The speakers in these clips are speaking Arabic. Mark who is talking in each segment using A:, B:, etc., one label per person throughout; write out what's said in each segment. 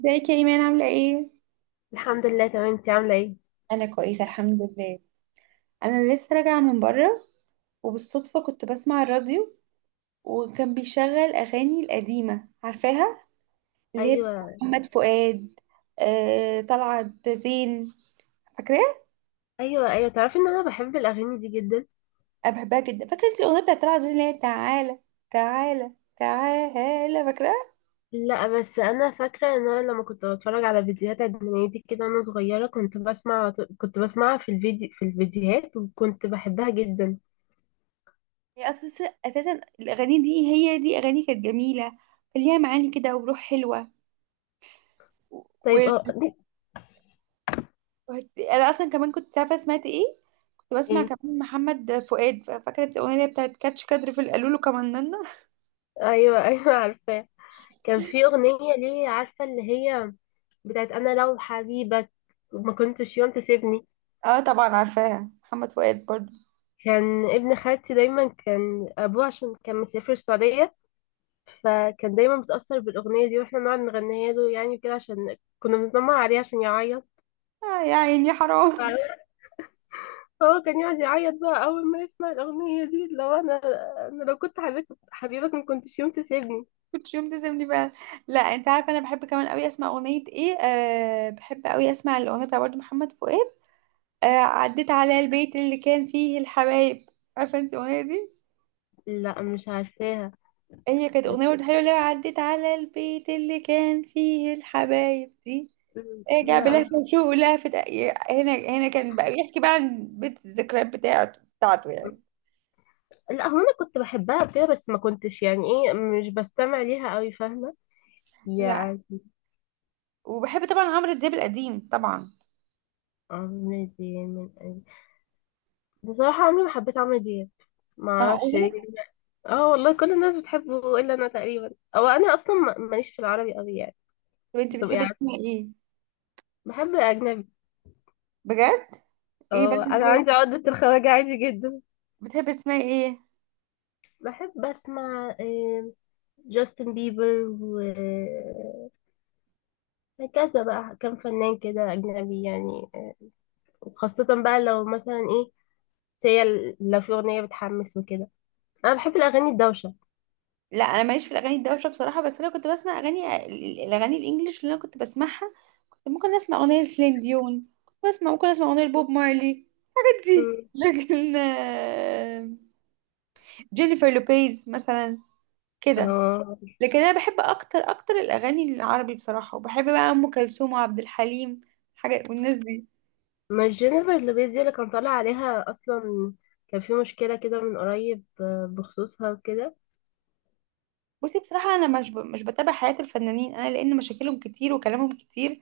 A: ازيك يا ايمان؟ عامله ايه؟
B: الحمد لله، تمام. انت عامله ايه؟
A: انا كويسه الحمد لله. انا لسه راجعه من بره، وبالصدفه كنت بسمع الراديو، وكان بيشغل اغاني القديمه، عارفاها؟ اللي هي بتاعت
B: ايوه،
A: محمد فؤاد، آه، طلعت زين، فاكراها؟
B: ايوه، ايوه، تعرفي ان انا بحب الاغاني دي جدا.
A: انا بحبها جدا. فاكره انت الاغنيه بتاعت طلعت زين اللي هي تعالى، تعالى، تعالى، فاكراها؟
B: لا، بس انا فاكره ان انا لما كنت بتفرج على فيديوهات اجنبيه كده وانا صغيره كنت بسمعها في الفيديوهات وكنت بحبها جدا.
A: هي اساسا الاغاني دي، هي دي اغاني كانت جميله، كان ليها معاني كده وروح حلوه.
B: طيب، دي-
A: انا اصلا كمان كنت عارفه سمعت ايه. كنت بسمع
B: ايه.
A: كمان محمد فؤاد، فاكره الاغنيه اللي هي بتاعت كاتش كادر في القالولو كمننا.
B: ايوه. ايوه، عارفاه. كان في اغنيه، ليه، عارفه اللي هي بتاعت انا لو حبيبك ما كنتش يوم تسيبني.
A: اه طبعا عارفاها، محمد فؤاد برضو.
B: كان ابن خالتي دايما، كان ابوه عشان كان مسافر السعوديه. فكان دايما بتأثر بالأغنية دي، واحنا نقعد نغنيها له يعني كده عشان كنا بنتنمر عليه عشان يعيط.
A: آه يا عيني حرام.
B: فهو كان يقعد يعيط بقى أول ما يسمع الأغنية دي. لو أنا أنا لو كنت حبيبك حبيبك ما كنتش يوم تسيبني.
A: كنت يوم تزمني بقى. لا انت عارفه انا بحب كمان قوي اسمع اغنيه ايه، آه بحب قوي اسمع الاغنيه بتاع برضو محمد فؤاد، آه عديت على البيت اللي كان فيه الحبايب. عارفه انت الاغنيه دي؟
B: لا، مش عارفاها.
A: هي كانت اغنيه برضو حلوه، اللي هي عديت على البيت اللي كان فيه الحبايب دي. رجع
B: لا،
A: بلهفة
B: مش.
A: شوق ولهفة. هنا كان بقى بيحكي بقى عن بيت الذكريات بتاعته يعني.
B: لا، هو أنا كنت بحبها كده بس ما كنتش، يعني إيه، مش بستمع ليها أوي. فاهمة؟
A: لا.
B: يعني.
A: وبحب طبعا عمرو دياب القديم طبعا.
B: عمرو دياب من قلبي. بصراحة عمري ما حبيت عمرو دياب. ما أعرفش ليه.
A: معقولة؟
B: اه، والله كل الناس بتحبه الا انا تقريبا. او انا اصلا ماليش في العربي قوي يعني.
A: طب انت
B: تبقى
A: بتحبي
B: عارف؟
A: تسمعي ايه؟
B: بحب اجنبي.
A: بجد؟ ايه بس
B: اه، انا
A: ازاي؟
B: عندي عقدة الخواجة عادي جدا.
A: بتحبي تسمعي ايه؟
B: بحب اسمع جاستن بيبر وهكذا. بقى كم فنان كده اجنبي يعني. وخاصة بقى لو مثلا ايه، هي لو في اغنية بتحمس وكده. انا بحب الاغاني الدوشة.
A: لا انا ماليش في الاغاني الدوشه بصراحه، بس انا كنت بسمع اغاني، الاغاني الانجليش اللي انا كنت بسمعها. كنت ممكن اسمع اغنيه لسلين ديون، كنت بسمع ممكن اسمع اغنيه لبوب مارلي. دي
B: مم.
A: لكن آه، جينيفر لوبيز مثلا، كده.
B: اه.
A: لكن انا بحب اكتر اكتر الاغاني العربي بصراحه، وبحب بقى ام كلثوم وعبد الحليم حاجه والناس دي.
B: مش جينيفر لوبيز دي اللي كان طالع عليها اصلا؟ كان في مشكلة كده من قريب بخصوصها وكده.
A: بصي بصراحه انا مش بتابع حياه الفنانين انا، لان مشاكلهم كتير وكلامهم كتير.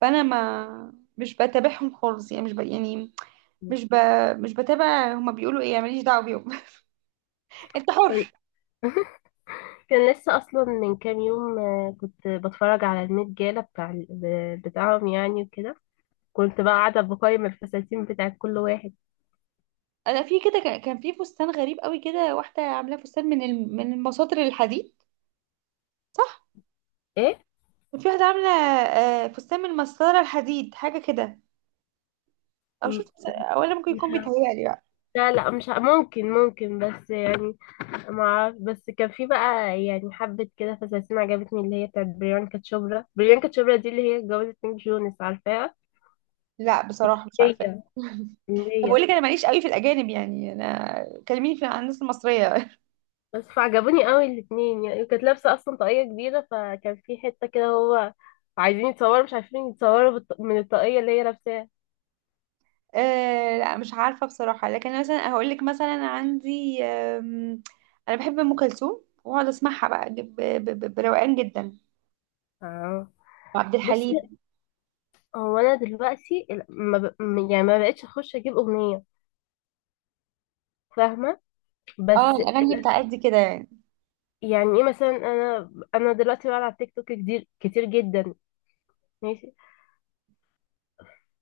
A: فانا ما مش بتابعهم خالص يعني، مش ب... يعني
B: كان
A: مش ب... مش بتابع هما بيقولوا ايه، ماليش دعوه بيهم. انت حر.
B: كان لسه اصلا من كام يوم، كنت بتفرج على الميت جالا بتاع بتاعهم يعني وكده. كنت بقى قاعده بقيم الفساتين بتاعت كل واحد.
A: انا في كده كان في فستان غريب قوي كده، واحده عاملاه فستان من من المساطر الحديد، صح؟
B: ايه.
A: في واحده عامله آه، فستان من مسطره الحديد حاجه كده، او
B: م-
A: شفت؟ او انا ممكن
B: مش
A: يكون
B: ه-
A: بيتهيألي.
B: لا، لا، مش ه- ممكن بس يعني. ما اعرف، بس كان في بقى يعني حبه كده فساتين عجبتني اللي هي بتاعت بريانكا تشوبرا دي اللي هي اتجوزت نيك جونس، عارفاها؟
A: لا بصراحة مش
B: هي
A: عارفة. طب
B: هي
A: بقول لك انا ماليش قوي في الاجانب يعني، انا كلميني في عن الناس المصريه.
B: بس فعجبوني قوي الاتنين، يعني كانت لابسة اصلا طاقية كبيرة فكان في حتة كده هو عايزين يتصوروا، مش عارفين يتصوروا من الطاقية اللي هي لابساها.
A: آه لا مش عارفه بصراحه، لكن أنا مثلا هقول لك مثلا عندي آم، انا بحب ام كلثوم واقعد اسمعها بقى بروقان جدا،
B: اه.
A: وعبد
B: بصي.
A: الحليم.
B: هو انا دلوقتي ال- ما ب... م- يعني ما بقتش اخش اجيب اغنية. فاهمة؟
A: اه
B: بس
A: الاغاني بتاعت دي كده يعني.
B: يعني ايه مثلا، انا دلوقتي بقعد على التيك توك كتير كتير جدا. ماشي.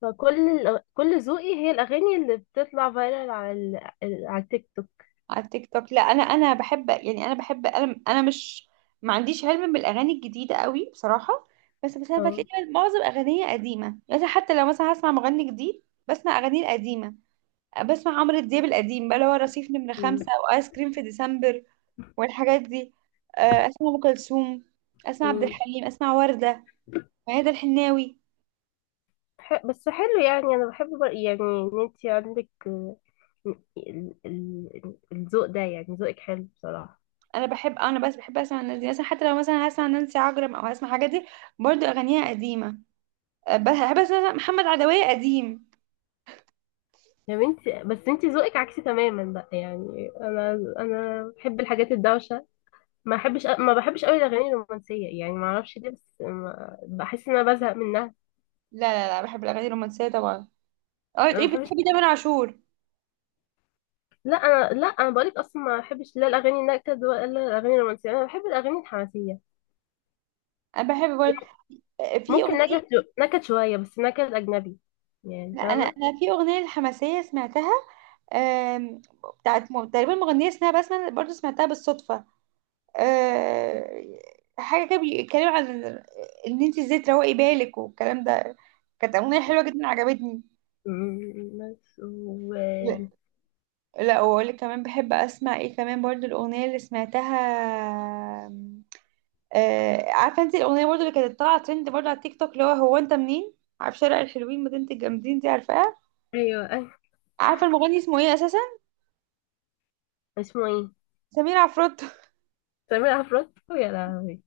B: فكل الأغ- كل ذوقي هي الاغاني اللي بتطلع فايرال على ال... على التيك توك.
A: على التيك توك. لا انا بحب يعني، انا بحب انا مش، ما عنديش علم بالاغاني الجديده قوي بصراحه. بس انا بتلاقي معظم اغانيه قديمه يعني، حتى لو مثلا هسمع مغني جديد بسمع اغانيه القديمه. بسمع عمرو دياب القديم بقى اللي هو رصيف نمرة خمسة، وآيس كريم في ديسمبر، والحاجات دي. آه، أسمع أم كلثوم، أسمع عبد
B: اه.
A: الحليم، أسمع وردة، ميادة الحناوي.
B: ح- بس حلو، يعني انا بحب يعني ان انت عندك الذوق ده يعني ذوقك حلو بصراحة.
A: أنا بحب، أنا بس بحب أسمع الناس دي مثلا، حتى لو مثلا هسمع نانسي عجرم أو هسمع حاجات دي، برضو أغانيها قديمة. آه، بحب أسمع محمد عدوية قديم.
B: يا بنتي، بس انت ذوقك عكسي تماما بقى، يعني انا بحب الحاجات الدوشة. ما بحبش قوي الاغاني الرومانسية، يعني ما اعرفش ليه بس بحس ان انا بزهق منها.
A: لا لا لا بحب الأغاني الرومانسية طبعا. اه
B: أنا ما
A: تقولي
B: بحبش.
A: بتحبي تامر عاشور؟
B: لا انا بقولك اصلا ما بحبش لا الاغاني النكد ولا الاغاني الرومانسية. انا بحب الاغاني الحماسية.
A: أنا بحب برضه آه، في
B: ممكن
A: أغنية.
B: نكد، نكد شوية بس نكد اجنبي، يعني
A: لا أنا،
B: فاهمة؟
A: أنا في أغنية الحماسية سمعتها، آم، بتاعت تقريبا مغنية اسمها بسمة، برضه سمعتها بالصدفة، آه، حاجه كده بيتكلم عن ان انت ازاي تروقي بالك والكلام ده. كانت اغنيه حلوه جدا عجبتني.
B: مم، بس و.
A: لا. لا، واقول لك كمان بحب اسمع ايه كمان برضو، الاغنيه اللي سمعتها، آه، عارفه انت الاغنيه برضو اللي كانت طالعه ترند برضو على التيك توك، اللي هو هو انت منين، عارف شارع الحلوين مدينه الجامدين دي، عارفاها؟
B: ايوه، أيوة.
A: عارفه المغني اسمه ايه اساسا؟
B: اسمه ايه؟
A: سمير عفروتو.
B: سمير عفروت، يا لهوي.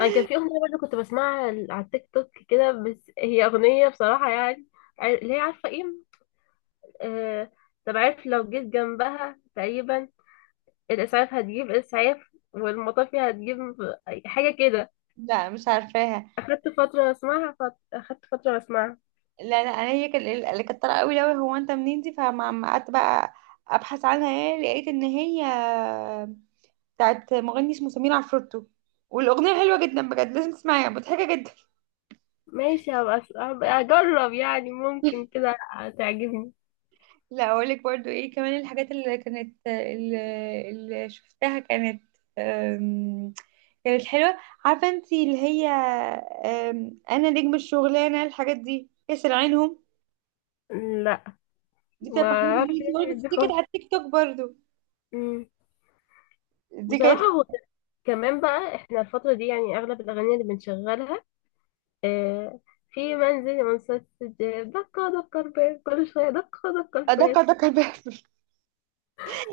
B: انا كان في اغنيه برضه كنت بسمعها على التيك توك كده، بس هي اغنيه بصراحه يعني، اللي هي، عارفه ايه؟ آه... طب، عارف لو جيت جنبها تقريبا الاسعاف هتجيب اسعاف، والمطافي هتجيب حاجه كده.
A: لا مش عارفاها.
B: اخدت فتره اسمعها
A: لا لا انا هي كان-، اللي كانت طالعه قوي قوي هو انت منين دي، فما ما قعدت بقى ابحث عنها ايه، لقيت ان هي بتاعت مغني اسمه سمير عفروتو، والاغنيه حلوه جدا بجد لازم تسمعيها، مضحكه جدا.
B: ماشي، هبقى اجرب يعني، ممكن كده تعجبني.
A: لا اقول لك برضو ايه كمان، الحاجات اللي كانت اللي شفتها كانت أم، كانت حلوه. عارفه انت اللي هي أم، انا نجم الشغلانه، الحاجات دي كسر عينهم،
B: لا،
A: دي بتاعت
B: ما
A: محمود
B: اعرفش
A: يوسف،
B: إيه
A: بس
B: دي
A: دي كانت على التيك توك برضو.
B: خالص.
A: دي كانت
B: بصراحة هو كمان بقى، احنا الفترة دي يعني اغلب الاغاني اللي بنشغلها آه في منزل مسدس، دقة دقة الباب كل شوية دقة دقة
A: أدق
B: الباب.
A: أدق الباب،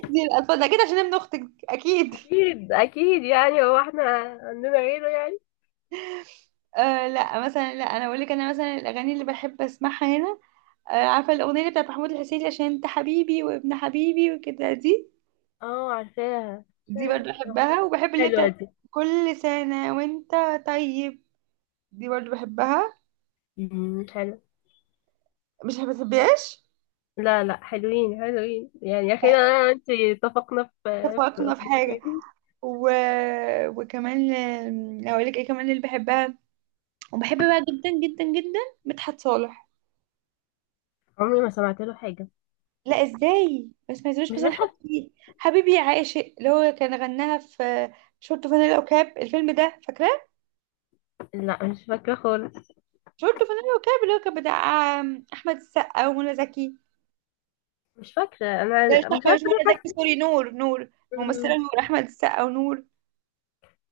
A: دي الألفاظ ده كده عشان ابن أختك أكيد.
B: اكيد اكيد، يعني هو احنا عندنا غيره يعني.
A: آه لا مثلا، لا أنا أقول لك، أنا مثلا الأغاني اللي بحب أسمعها هنا، آه عارفة الأغنية اللي بتاعت محمود الحسيني عشان أنت حبيبي وابن حبيبي وكده دي؟
B: اه. عارفاها
A: دي
B: عشان
A: برضو بحبها، وبحب اللي
B: حلوة
A: بتاعت
B: دي.
A: كل سنة وأنت طيب، دي برضو بحبها،
B: مم، حلو.
A: مش بتحبهاش؟
B: لا، لا، حلوين حلوين، يعني اخيرا انا وانت اتفقنا في
A: اتفقنا في حاجة.
B: اغنيتين.
A: و... وكمان آم، أقول لك إيه كمان اللي بحبها وبحب بقى جدا جدا جدا، مدحت صالح.
B: عمري ما سمعت له حاجة.
A: لا ازاي بس، ما ينزلوش
B: مش
A: مثلا
B: مدحت؟
A: حبيبي حبيبي يا عاشق، اللي هو كان غناها في شورت فانيلا وكاب، الفيلم ده فاكراه؟
B: لا، مش فاكرة خالص.
A: شورت فانيلا وكاب اللي هو كان بتاع آم، احمد السقا ومنى زكي.
B: مش فاكرة،
A: لا مش
B: انا مش
A: احمد، مش
B: عارفة
A: منى زكي،
B: ليه.
A: سوري، نور، نور الممثله
B: حاسة.
A: نور، احمد السقا ونور.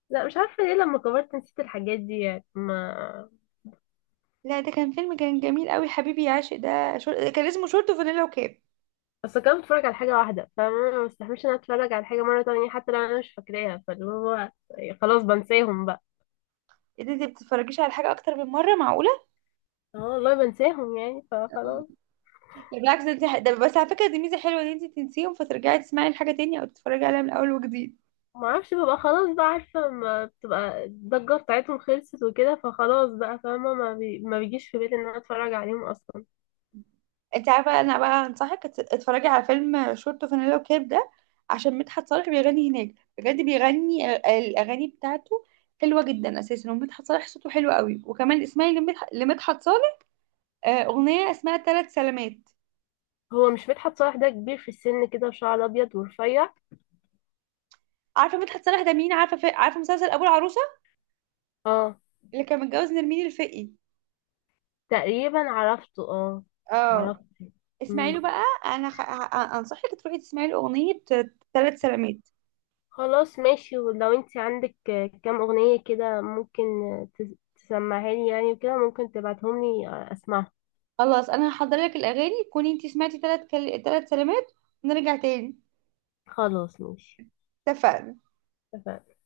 B: لا، مش عارفة ليه، لما كبرت نسيت الحاجات دي يعني، ما
A: لا ده كان فيلم كان جميل قوي، حبيبي يا عاشق ده، كان اسمه شورت فانيلا وكاب.
B: اصل كنت بتفرج على حاجة واحدة فما مستحملش ان أنا اتفرج على حاجة مرة تانية حتى لو انا مش فاكراها، فاللي هو خلاص بنساهم بقى.
A: ايه ده، انت بتتفرجيش على حاجه اكتر من مره، معقوله؟
B: اه، والله بنساهم يعني فخلاص.
A: ده بالعكس، ده بس على فكره دي ميزه حلوه ان انت تنسيهم، فترجعي تسمعي الحاجه تاني او تتفرجي عليها من اول وجديد.
B: ما اعرفش، ببقى خلاص بقى عارفة ما بتبقى الضجة بتاعتهم خلصت وكده، فخلاص بقى فاهمة، ما بيجيش في بالي ان انا اتفرج عليهم اصلا.
A: انت عارفه انا بقى هنصحك اتفرجي على فيلم شورت وفانيلا وكاب ده، عشان مدحت صالح بيغني هناك بجد، بيغني الاغاني بتاعته، حلوه جدا اساسا، ومدحت صالح صوته حلو قوي. وكمان اسمعي لمدحت صالح آه، اغنيه اسمها ثلاث سلامات.
B: هو مش مدحت صالح ده كبير في السن كده وشعر ابيض ورفيع؟
A: عارفه مدحت صالح ده مين؟ عارفه مسلسل ابو العروسه،
B: اه.
A: اللي كان متجوز نرمين الفقي؟
B: تقريبا عرفته، اه.
A: اه.
B: عرفته.
A: اسمعي له بقى، انصحك تروحي تسمعي له اغنيه ثلاث سلامات.
B: خلاص، ماشي. ولو انت عندك كام اغنية كده، ممكن تسمعها لي يعني وكده، ممكن تبعتهم لي اسمعها.
A: خلاص انا هحضر لك الاغاني، تكوني انت سمعتي ثلاث سلامات، ونرجع تاني.
B: خلاص، ماشي.
A: اتفقنا؟
B: اتفقنا.